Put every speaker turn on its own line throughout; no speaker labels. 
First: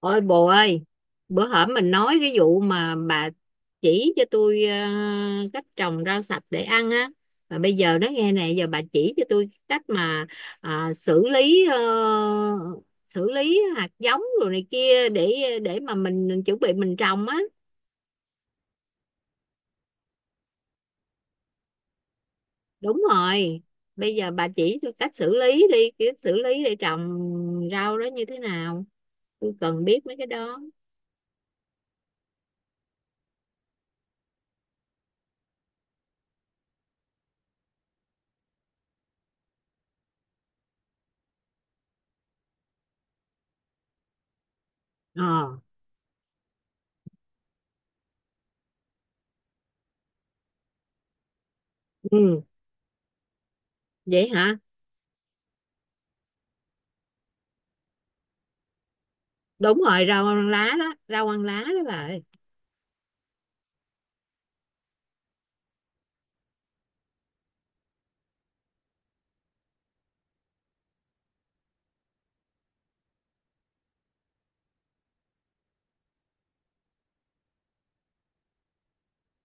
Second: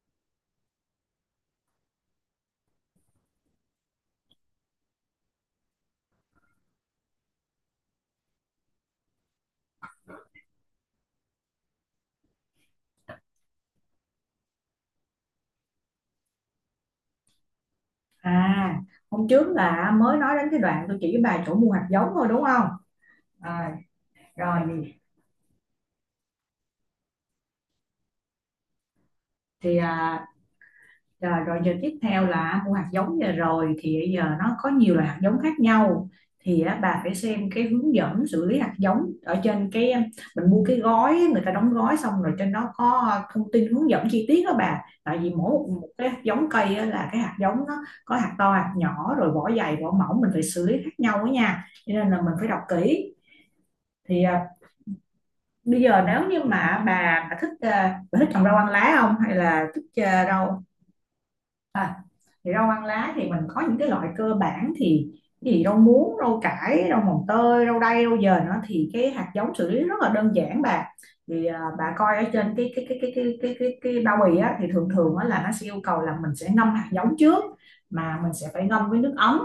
Ôi bồ ơi, bữa hổm mình nói cái vụ mà bà chỉ cho tôi cách trồng rau sạch để ăn á. Mà bây giờ nó nghe nè, giờ bà chỉ cho tôi cách mà à, xử lý ờ, xử lý hạt giống rồi này kia để mà mình chuẩn bị mình trồng á.
À, hôm trước là mới nói đến cái đoạn tôi chỉ bà chỗ mua hạt giống thôi đúng không?
Đúng rồi.
À,
Bây giờ bà
rồi
chỉ tôi cách xử lý đi, cái xử lý để trồng rau đó như thế nào. Tôi
thì
cần biết mấy cái
à,
đó.
rồi giờ tiếp theo là mua hạt giống, giờ rồi thì giờ nó có nhiều loại hạt giống khác nhau thì á, bà phải xem cái hướng dẫn xử lý hạt giống ở trên cái à, mình mua cái gói người ta đóng gói xong, rồi trên đó có thông tin hướng dẫn chi tiết đó bà. Tại
Ờ.
vì mỗi một cái hạt giống cây á, là cái hạt giống nó có hạt to hạt nhỏ rồi vỏ dày vỏ mỏng, mình phải xử lý khác nhau đó nha, cho nên là mình
Ừ.
phải đọc kỹ. Thì
Vậy
à,
hả?
bây giờ nếu như mà bà thích bà thích trồng rau ăn lá không, hay là
Đúng rồi,
thích
rau ăn
rau.
lá đó, rau ăn lá đó bà
À,
ơi.
thì rau ăn lá thì mình có những cái loại cơ bản thì rau muống, rau cải, rau mồng tơi, rau đay, rau dền đó, thì cái hạt giống xử lý rất là đơn giản bà. Thì à, bà coi ở trên cái bao bì á, thì thường thường á là nó sẽ yêu cầu là mình sẽ ngâm hạt giống trước, mà mình sẽ phải ngâm với nước ấm.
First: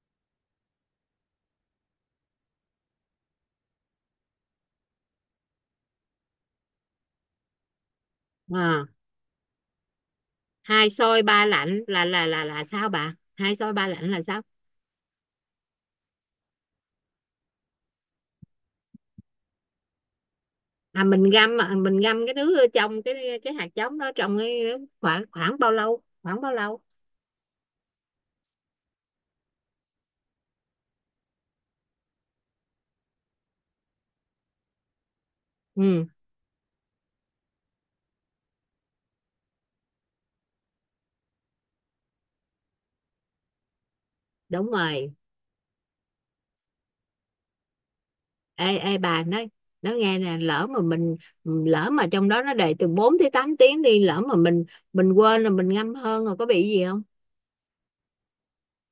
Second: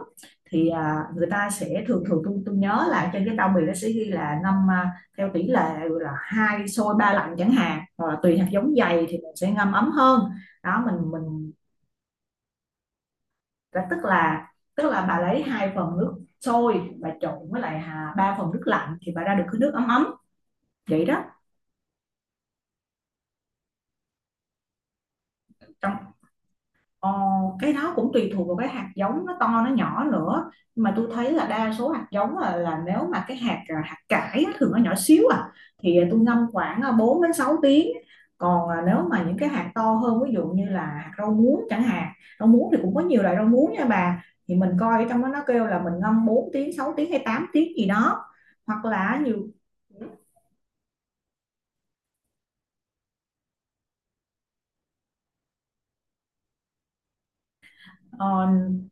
Thì à, người ta sẽ thường thường, tôi nhớ là trên cái bao bì nó sẽ ghi là ngâm à, theo tỷ lệ là hai sôi ba lạnh chẳng hạn, hoặc là tùy hạt giống
à,
dày thì mình sẽ ngâm ấm hơn đó.
Hai
mình
xôi ba
mình
lạnh là sao bà? Hai xôi
và
ba
tức
lạnh là sao?
là tức là bà lấy hai phần nước sôi, bà trộn với lại hà, ba phần nước lạnh thì bà ra được cái nước ấm ấm vậy
Mình
đó.
ngâm à, mình ngâm cái đứa trong cái hạt giống đó trong cái khoảng khoảng bao lâu,
Trong
khoảng bao lâu?
Ờ, cái đó cũng tùy thuộc vào cái hạt giống nó to nó nhỏ nữa, nhưng mà tôi thấy là đa số hạt giống là nếu mà cái hạt à, hạt cải á, thường nó nhỏ xíu à, thì
Ừ,
à, tôi ngâm khoảng à, 4 đến 6 tiếng. Còn à, nếu mà những cái hạt to hơn, ví dụ như là hạt rau muống chẳng hạn, rau muống thì cũng có nhiều loại rau muống nha bà, thì
đúng
mình coi ở
rồi.
trong đó nó kêu là mình ngâm 4 tiếng 6 tiếng hay 8 tiếng gì đó,
ê
hoặc
ê
là
bà
nhiều.
nói, nó nghe nè, lỡ mà trong đó nó để từ 4 tới 8 tiếng đi, lỡ mà mình quên là mình ngâm hơn rồi có bị gì không?
Ờ,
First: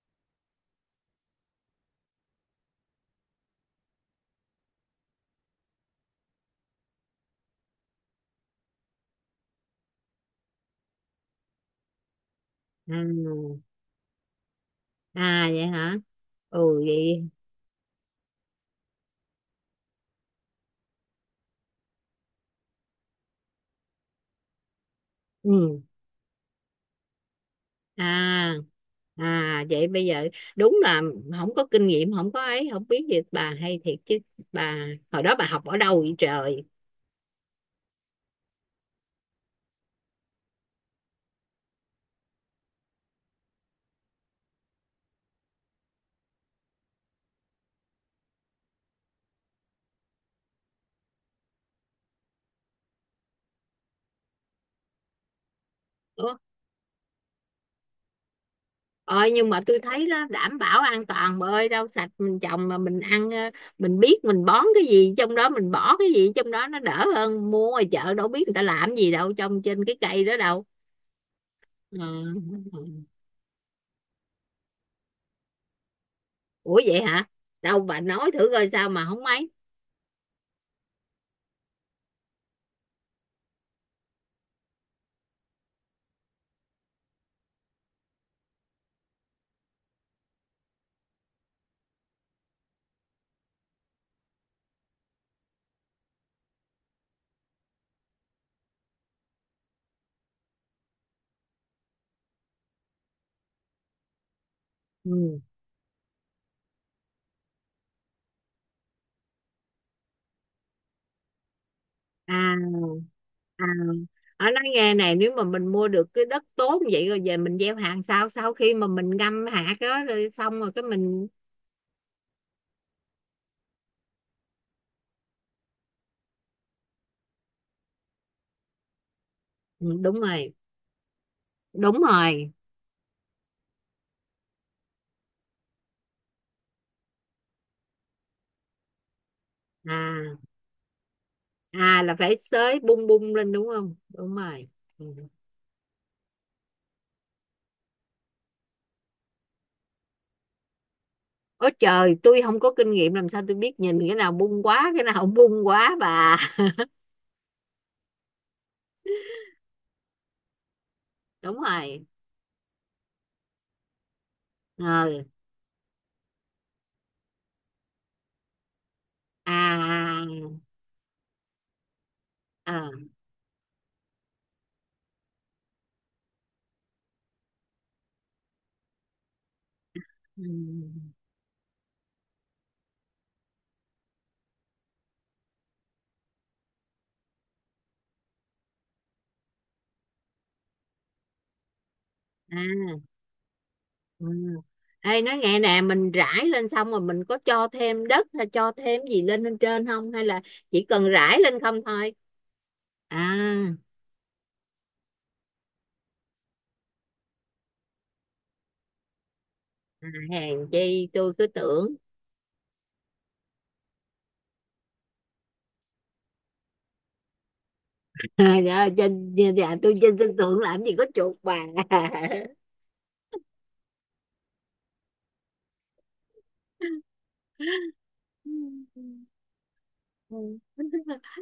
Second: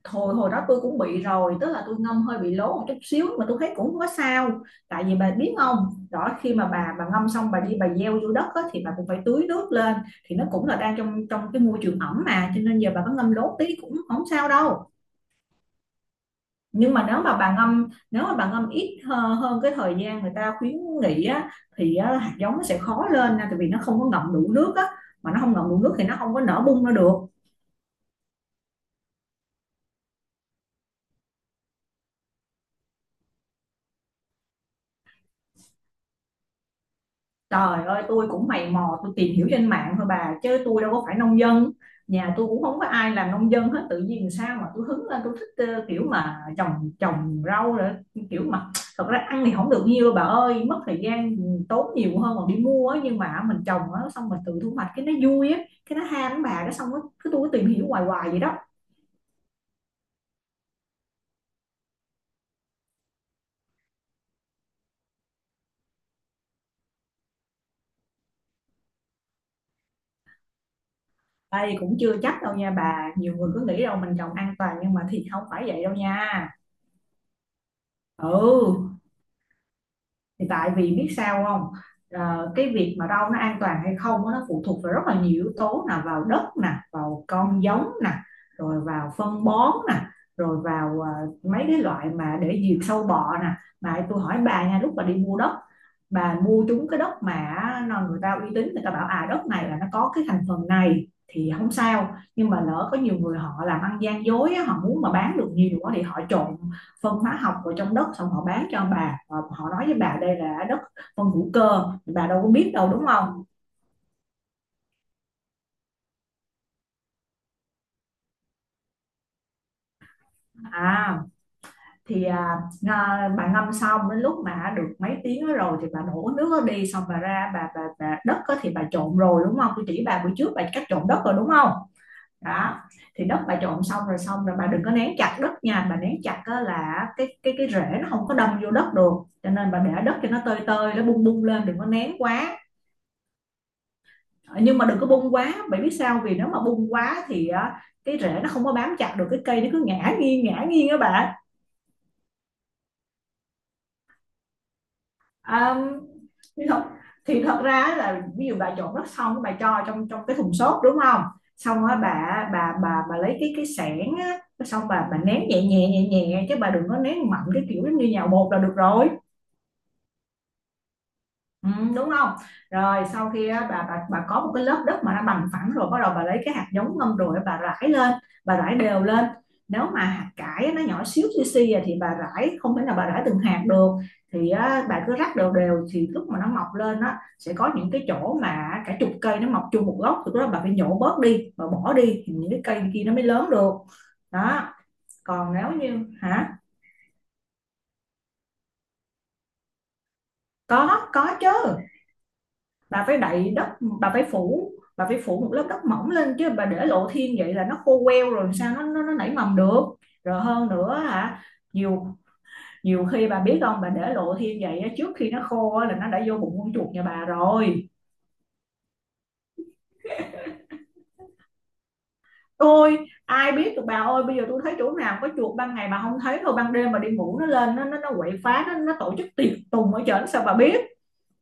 hồi hồi đó tôi cũng bị rồi, tức là tôi ngâm hơi bị lố một chút xíu mà tôi thấy cũng không có sao. Tại vì bà biết không, đó khi mà bà ngâm xong bà đi bà gieo vô đất á, thì bà cũng phải tưới nước lên, thì nó cũng là đang trong trong cái môi trường ẩm mà, cho nên giờ
À,
bà có ngâm lố tí cũng không sao đâu.
à vậy hả. Ừ
Nhưng mà nếu
vậy.
mà bà ngâm, nếu mà bà ngâm ít hơn cái thời gian người ta khuyến nghị á, thì á, hạt giống nó sẽ khó lên nha, tại vì nó không có ngậm đủ nước á, mà nó không ngậm
Ừ.
đủ nước thì nó không có nở bung ra được.
À, à vậy bây giờ. Đúng là không có kinh nghiệm, không có ấy, không biết gì. Bà hay thiệt chứ. Bà hồi đó bà học ở đâu vậy trời?
Trời ơi, tôi cũng mày mò, tôi tìm hiểu trên mạng thôi bà, chứ tôi đâu có phải nông dân. Nhà tôi cũng không có ai làm nông dân hết, tự nhiên sao mà tôi hứng lên, tôi thích kiểu mà trồng trồng rau rồi, kiểu mà, thật ra ăn thì không được nhiều đâu bà ơi, mất thời gian tốn nhiều hơn còn đi mua ấy, nhưng mà mình trồng á, xong mình tự thu hoạch cái nó vui á, cái nó ham
Ủa,
á bà, cái xong á, cứ tôi cứ tìm hiểu hoài hoài vậy đó.
ôi nhưng mà tôi thấy đó đảm bảo an toàn bà ơi. Rau sạch mình trồng mà mình ăn, mình biết mình bón cái gì trong đó, mình bỏ cái gì trong đó, nó đỡ hơn mua ngoài chợ, đâu biết người ta làm gì đâu trong trên cái cây đó đâu.
Đây cũng
Ờ,
chưa chắc đâu nha bà, nhiều người cứ nghĩ đâu mình trồng an toàn nhưng mà thì không phải vậy đâu nha.
ủa vậy hả? Đâu bà nói thử coi sao
Ừ.
mà không mấy.
Thì tại vì biết sao không, Ờ, cái việc mà rau nó an toàn hay không nó phụ thuộc vào rất là nhiều yếu tố, là vào đất nè, vào con giống nè, rồi vào phân bón nè, rồi vào mấy cái loại mà để diệt sâu bọ nè. Mà tôi hỏi bà nha, lúc bà đi mua đất, bà mua trúng cái đất mà người ta uy tín, người ta bảo à đất này là nó có cái thành phần này thì không sao, nhưng mà lỡ có nhiều người họ làm ăn gian dối, họ muốn mà bán
Ừ.
được nhiều quá thì họ trộn phân hóa học vào trong đất, xong họ bán cho ông bà họ, nói với bà đây là đất phân hữu cơ, bà
À.
đâu có biết đâu đúng không.
À, ở nói nghe này, nếu mà mình mua được cái đất tốt như vậy rồi về mình gieo hạt sau sau khi mà mình ngâm hạt đó rồi xong rồi cái
À
mình...
thì à, à, bà ngâm xong đến lúc mà được mấy tiếng đó rồi thì bà đổ nước đó đi, xong bà ra bà đất đó thì bà trộn rồi đúng không, tôi
Ừ,
chỉ
đúng
bà buổi trước
rồi,
bà cách trộn đất rồi đúng không.
đúng rồi.
Đó, thì đất bà trộn xong rồi, xong rồi bà đừng có nén chặt đất nha bà, nén chặt là cái rễ nó không có đâm vô đất được, cho nên bà để đất cho nó
À,
tơi tơi, nó bung bung lên, đừng có
à là
nén
phải
quá.
xới bung bung lên đúng không? Đúng rồi.
Nhưng mà đừng
Ừ.
có bung quá bạn biết sao, vì nếu mà bung quá thì cái rễ nó không có bám chặt được, cái cây nó cứ ngã nghiêng các bạn.
Ôi trời, tôi không có kinh nghiệm làm sao tôi biết nhìn cái nào bung quá, cái nào không bung
À,
quá bà?
thì thật thì thật ra là, ví dụ bà trộn đất xong bà cho trong trong cái thùng xốp đúng không,
Đúng
xong á
rồi.
bà lấy cái xẻng á, xong bà
Ờ.
nén nhẹ nhẹ nhẹ nhẹ chứ bà đừng có nén mạnh, cái kiểu giống như nhào bột là được rồi.
À,
Ừ, đúng không?
à, à.
Rồi sau khi á, bà có một cái lớp đất mà nó bằng phẳng rồi, bắt đầu bà lấy cái hạt giống ngâm rồi bà rải lên, bà rải đều lên. Nếu mà hạt
Ừ.
cải á, nó nhỏ xíu xì xì à, thì bà rải không thể nào bà rải từng hạt được. Thì á, bà cứ rắc đều đều thì lúc mà nó mọc lên á sẽ có những cái chỗ mà cả chục cây nó mọc chung một gốc, thì lúc đó bà phải nhổ bớt đi, bà bỏ đi thì những cái cây kia
À.
nó mới lớn được.
Ừ.
Đó,
Ê nói
còn
nghe
nếu
nè,
như
mình rải
hả?
lên xong rồi mình có cho thêm đất hay cho thêm gì lên bên trên không, hay là chỉ cần
Có
rải lên
chứ.
không thôi?
Bà phải
À,
đậy đất, bà phải phủ, bà phải phủ một lớp đất mỏng lên, chứ bà để lộ thiên vậy là nó khô queo rồi sao nó nảy mầm được.
à,
Rồi
hèn
hơn nữa
chi tôi
hả,
cứ tưởng.
nhiều, nhiều khi bà biết không, bà để lộ thiên vậy trước khi nó khô là nó đã vô bụng con chuột nhà bà rồi.
À, dạ, trên dạ, tôi trên sân thượng làm gì có chuột bà.
Ôi, ai biết được bà ơi, bây giờ tôi thấy chỗ nào có chuột, ban ngày bà không thấy thôi, ban đêm bà đi ngủ nó lên nó quậy phá, nó tổ chức tiệc tùng ở trển sao bà biết.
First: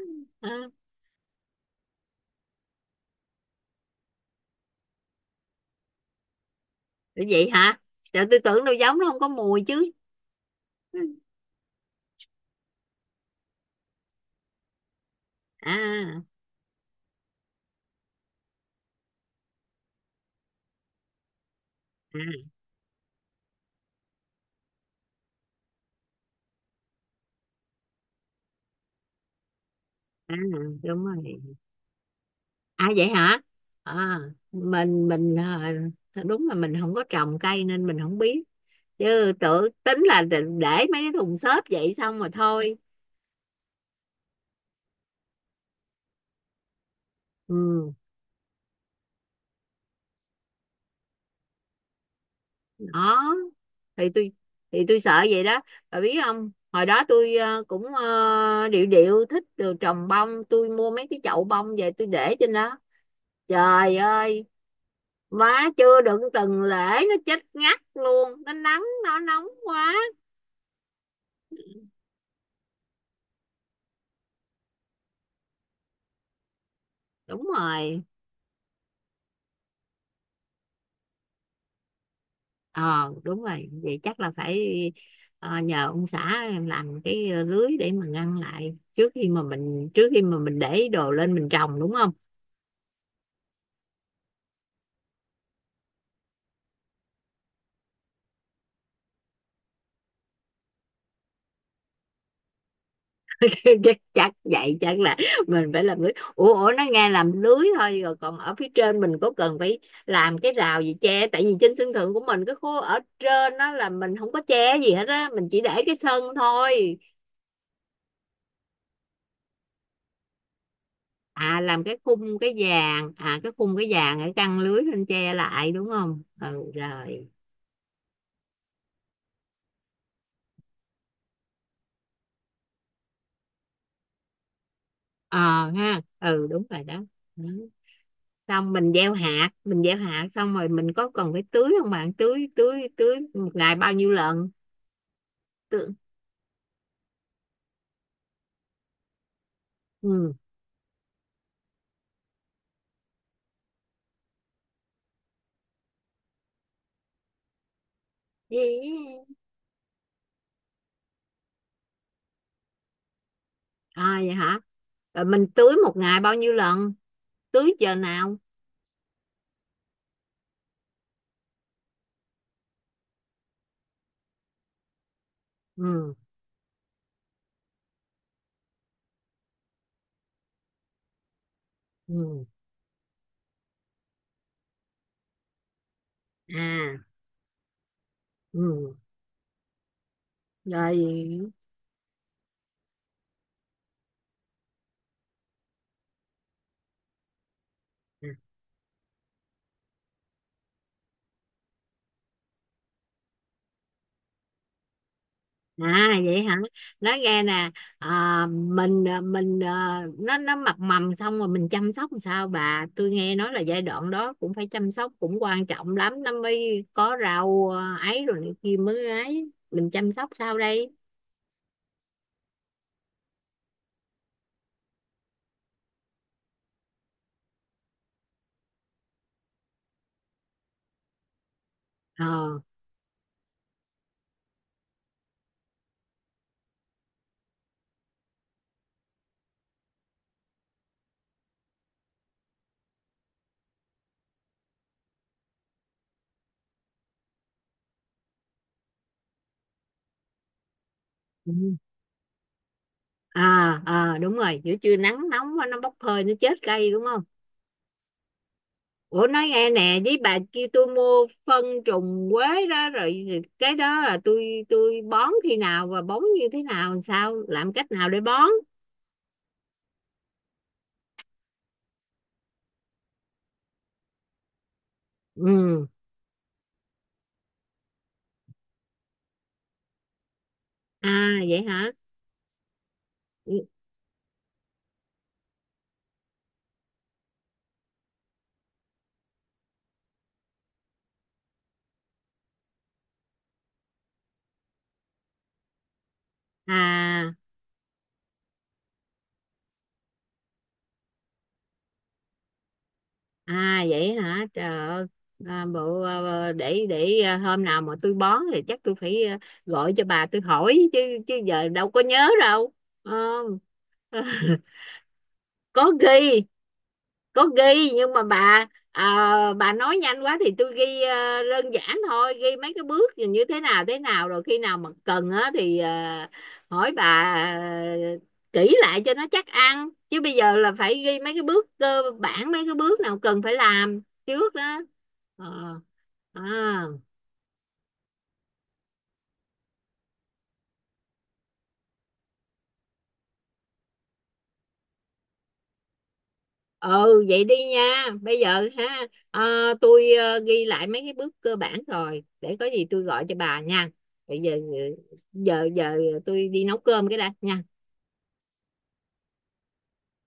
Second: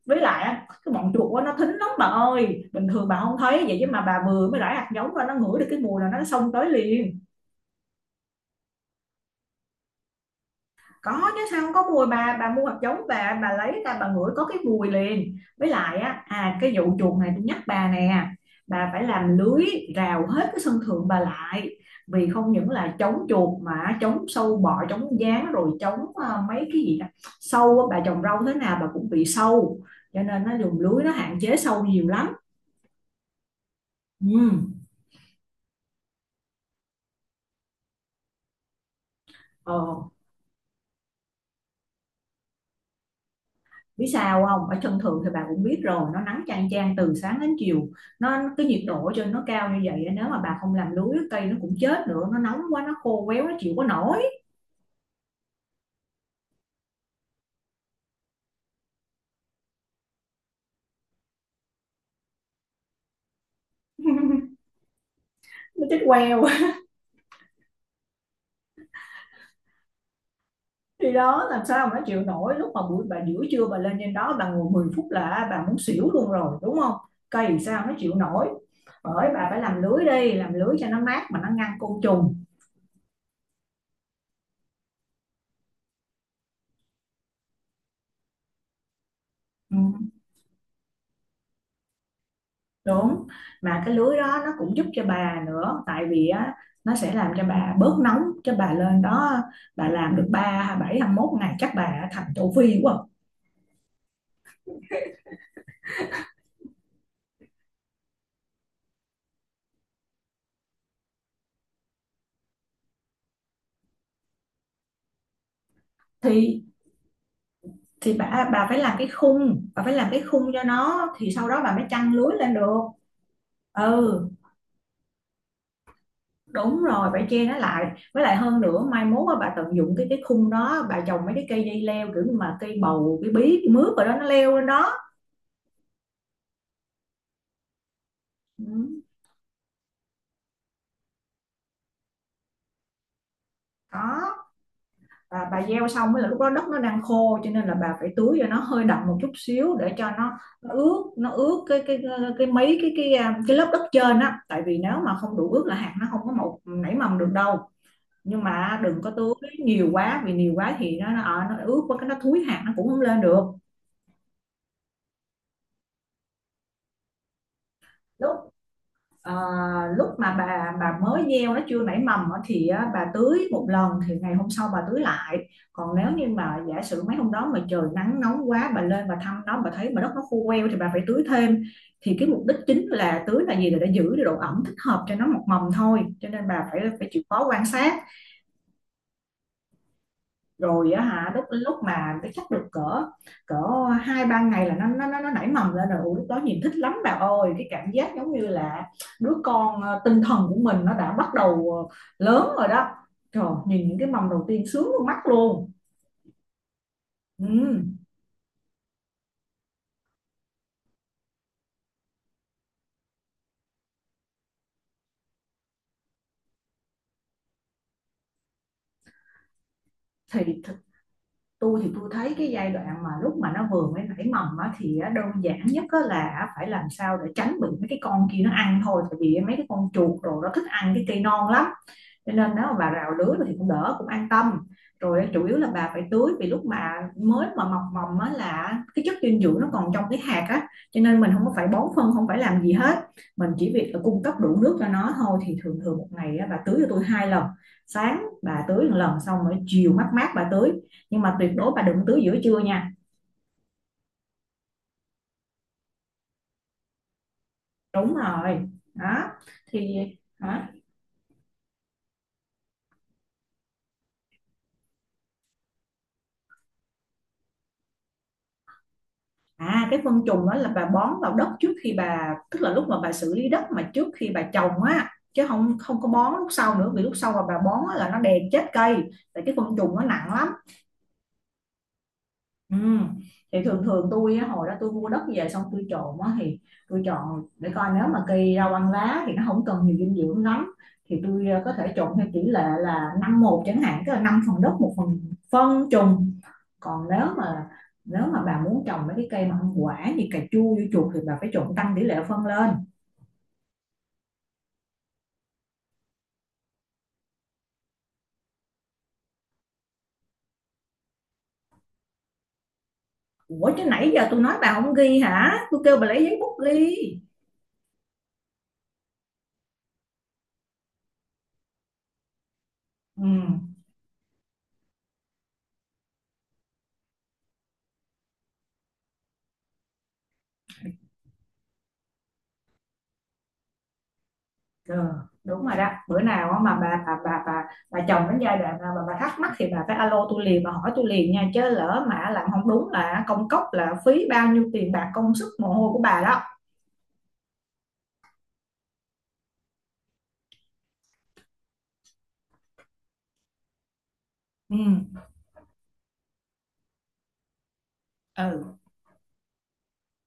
Với lại
À,
cái bọn chuột á, nó thính lắm bà ơi, bình thường bà không thấy vậy chứ mà bà vừa mới rải hạt giống ra nó ngửi được cái mùi là nó xông tới liền.
vậy hả? Trời tôi tưởng đâu giống nó không có mùi chứ.
Có chứ, sao không có mùi bà mua hạt giống bà lấy ra bà ngửi có cái mùi liền. Với lại
À,
á à, cái vụ chuột này tôi nhắc bà nè, bà phải làm lưới rào hết cái sân thượng bà lại,
à,
vì không những là chống chuột mà chống sâu bọ, chống gián, rồi chống mấy cái gì đó, sâu á, bà trồng rau thế nào bà cũng bị sâu, cho
à
nên nó dùng lưới
đúng
nó hạn
rồi.
chế sâu nhiều lắm.
À vậy hả? À,
Ừ.
mình đúng là mình không có trồng cây nên mình không biết. Chứ tự
Ờ,
tính là để mấy cái thùng xốp vậy xong rồi thôi.
biết sao không, ở chân thường thì bà cũng biết rồi, nó nắng chang chang từ sáng đến chiều,
Ừ
nó cái nhiệt độ ở trên nó cao như vậy, nếu mà bà không làm lưới cây nó cũng chết nữa, nó nóng quá, nó khô
đó,
quéo, nó chịu có
thì
nổi.
tôi thì tôi sợ vậy đó. Bà biết không, hồi đó tôi cũng điệu điệu thích được trồng bông, tôi mua mấy cái chậu bông về tôi để trên đó. Trời ơi má,
Nó chết
chưa đựng
queo.
từng lễ nó chết ngắt luôn, nó nắng nó nóng quá.
Thì đó, làm sao mà nó chịu nổi, lúc mà buổi bà giữa trưa bà lên trên đó bà ngồi 10 phút là bà muốn xỉu luôn rồi đúng không,
Đúng
cây sao nó
rồi.
chịu nổi. Bởi bà phải làm lưới đi, làm lưới cho nó mát mà nó ngăn côn trùng.
Ờ Đúng rồi, vậy chắc là phải nhờ ông xã em làm cái lưới để mà ngăn lại trước khi mà
Ừ.
mình trước khi mà mình để đồ lên mình trồng đúng không?
Đúng, mà cái lưới đó nó cũng giúp cho bà nữa, tại vì á nó sẽ làm cho bà bớt nóng, cho bà lên đó bà làm được 3 27 mốt ngày chắc bà thành châu Phi quá.
chắc chắc vậy chắc là mình phải làm lưới. Ủa, ủa nó nghe làm lưới thôi rồi còn ở phía trên mình có cần phải làm cái rào gì che, tại vì trên sân thượng của mình cái khu ở trên đó là mình không có che gì hết á, mình chỉ để cái sân
Thì
thôi.
thì bà phải làm cái khung, bà phải làm cái khung cho nó thì sau
À
đó bà
làm
mới
cái
chăng lưới
khung cái
lên được.
vàng,
Ừ,
để căng lưới lên che lại đúng không? Ừ
đúng rồi,
rồi.
phải che nó lại. Với lại hơn nữa mai mốt á, bà tận dụng cái khung đó, bà trồng mấy cái cây dây leo kiểu như mà cây bầu, cây bí, cây mướp rồi đó nó leo lên đó.
Ờ ha, ừ đúng rồi đó. Ừ.
Ừ,
Xong mình gieo hạt, xong rồi mình có cần phải tưới không bạn? Tưới tưới tưới một ngày bao nhiêu
đó.
lần
Và bà
tưới?
gieo xong mới là lúc đó đất nó đang khô, cho nên là bà phải tưới cho nó hơi đậm một chút xíu để cho nó,
Ừ.
nó ướt, nó ướt cái mấy cái à, cái lớp đất trên á, tại vì nếu mà không đủ ướt là hạt nó không có mọc nảy mầm được đâu. Nhưng mà đừng có
Vậy.
tưới nhiều quá, vì nhiều quá thì nó ướt quá cái nó thúi hạt nó cũng không lên được.
À vậy hả? Rồi mình tưới một ngày bao nhiêu lần, tưới giờ
Đúng.
nào?
Ờ, lúc mà bà mới gieo nó chưa nảy mầm á, thì á, bà tưới một lần thì ngày hôm sau bà tưới lại. Còn nếu
Ừ.
như mà giả sử mấy hôm đó mà trời nắng nóng quá, bà lên bà thăm nó, bà thấy mà đất nó khô queo thì bà phải tưới thêm. Thì cái mục
Ừ.
đích chính là tưới là gì, là để giữ được độ ẩm thích hợp cho nó mọc mầm thôi, cho nên bà phải
À.
phải chịu khó quan sát.
Ừ
Rồi á hả, lúc
rồi.
lúc mà nó chắc được cỡ cỡ hai ba ngày là nó nảy mầm lên rồi. Ủa, lúc đó nhìn thích lắm bà ơi, cái cảm giác
À.
giống như là đứa con ờ, tinh thần của mình nó đã bắt đầu ờ, lớn rồi đó. Trời, nhìn những cái mầm đầu tiên sướng luôn, mắt luôn.
À vậy hả? Nói nghe nè,
Ừ.
nó mập mầm xong rồi mình chăm sóc làm sao bà? Tôi nghe nói là giai đoạn đó cũng phải chăm sóc cũng quan trọng lắm nó mới có rau ấy rồi này kia mới ấy. Mình chăm sóc
thì
sao
th-
đây?
tôi thì tôi thấy cái giai đoạn mà lúc mà nó vừa mới nảy mầm á, thì á, đơn giản nhất á là phải làm sao để tránh bị mấy cái con kia nó ăn thôi, tại vì mấy cái con chuột đồ nó thích ăn cái cây non lắm.
Ờ.
Cho nên nếu mà bà rào lứa thì cũng đỡ, cũng an tâm. Rồi chủ yếu là bà phải tưới, vì lúc mà mới mọc mầm á là cái chất dinh dưỡng nó còn trong cái hạt á, cho nên mình không có phải bón phân, không phải làm gì hết. Mình chỉ việc là cung cấp đủ nước cho nó thôi. Thì thường thường một ngày á, bà tưới cho tôi hai lần. Sáng bà tưới một lần, xong rồi chiều mát mát bà tưới. Nhưng mà tuyệt đối
Ừ.
bà đừng tưới giữa trưa nha.
À, à đúng rồi, giữa trưa nắng nóng quá, nó bốc hơi nó chết cây đúng không?
Đúng rồi
Ủa
đó.
nói nghe
Thì
nè, với bà kia
đó
tôi mua phân trùng quế đó rồi, cái đó là tôi bón khi nào và bón như thế nào, làm cách nào để bón?
À, cái phân trùng đó là bà bón vào đất trước khi bà, tức là lúc mà bà xử lý đất mà trước khi bà trồng á, chứ không,
Ừ.
không có bón lúc sau nữa, vì lúc sau mà bà bón á, là nó đè chết cây. Tại cái phân trùng nó nặng lắm.
À vậy hả?
Ừ. Thì
Ừ,
thường thường tôi á, hồi đó tôi mua đất về xong tôi trộn á, thì tôi chọn để coi nếu mà cây rau ăn lá thì nó không cần nhiều dinh dưỡng lắm, thì tôi có thể trộn theo tỷ lệ là năm một chẳng hạn, tức là năm phần đất một phần phân trùng. Còn
à,
nếu mà bà muốn trồng mấy cái cây mà không quả như cà chua dưa chuột thì bà phải trộn tăng tỷ lệ phân lên.
à vậy hả trời ơi. Bộ, để hôm nào mà tôi bón thì chắc tôi phải gọi cho bà tôi hỏi chứ. Chứ giờ đâu có nhớ đâu.
Ủa chứ
Ờ.
nãy giờ tôi nói bà không ghi hả, tôi
Có
kêu bà lấy giấy
ghi,
bút ghi.
có ghi nhưng mà bà à, nói nhanh quá thì tôi ghi đơn giản thôi, ghi mấy cái bước
Ừ,
như thế nào rồi khi nào mà cần á thì hỏi bà ờ, kỹ lại cho nó chắc ăn, chứ bây giờ là phải ghi mấy cái bước cơ bản mấy cái bước nào cần phải làm trước đó.
ừ
Ờ.
đúng rồi đó. Bữa
À.
nào mà bà chồng đến giai đoạn nào mà bà thắc mắc thì bà phải alo tôi liền, bà hỏi tôi liền nha, chứ lỡ mà làm không đúng là công cốc, là phí bao nhiêu tiền bạc công sức mồ hôi của bà đó.
Ừ vậy đi nha, bây giờ ha, tôi ghi lại mấy cái bước cơ bản rồi để có gì tôi gọi cho bà nha. Bây giờ
Ừ.
giờ giờ tôi đi nấu cơm cái đã nha.
Ừ.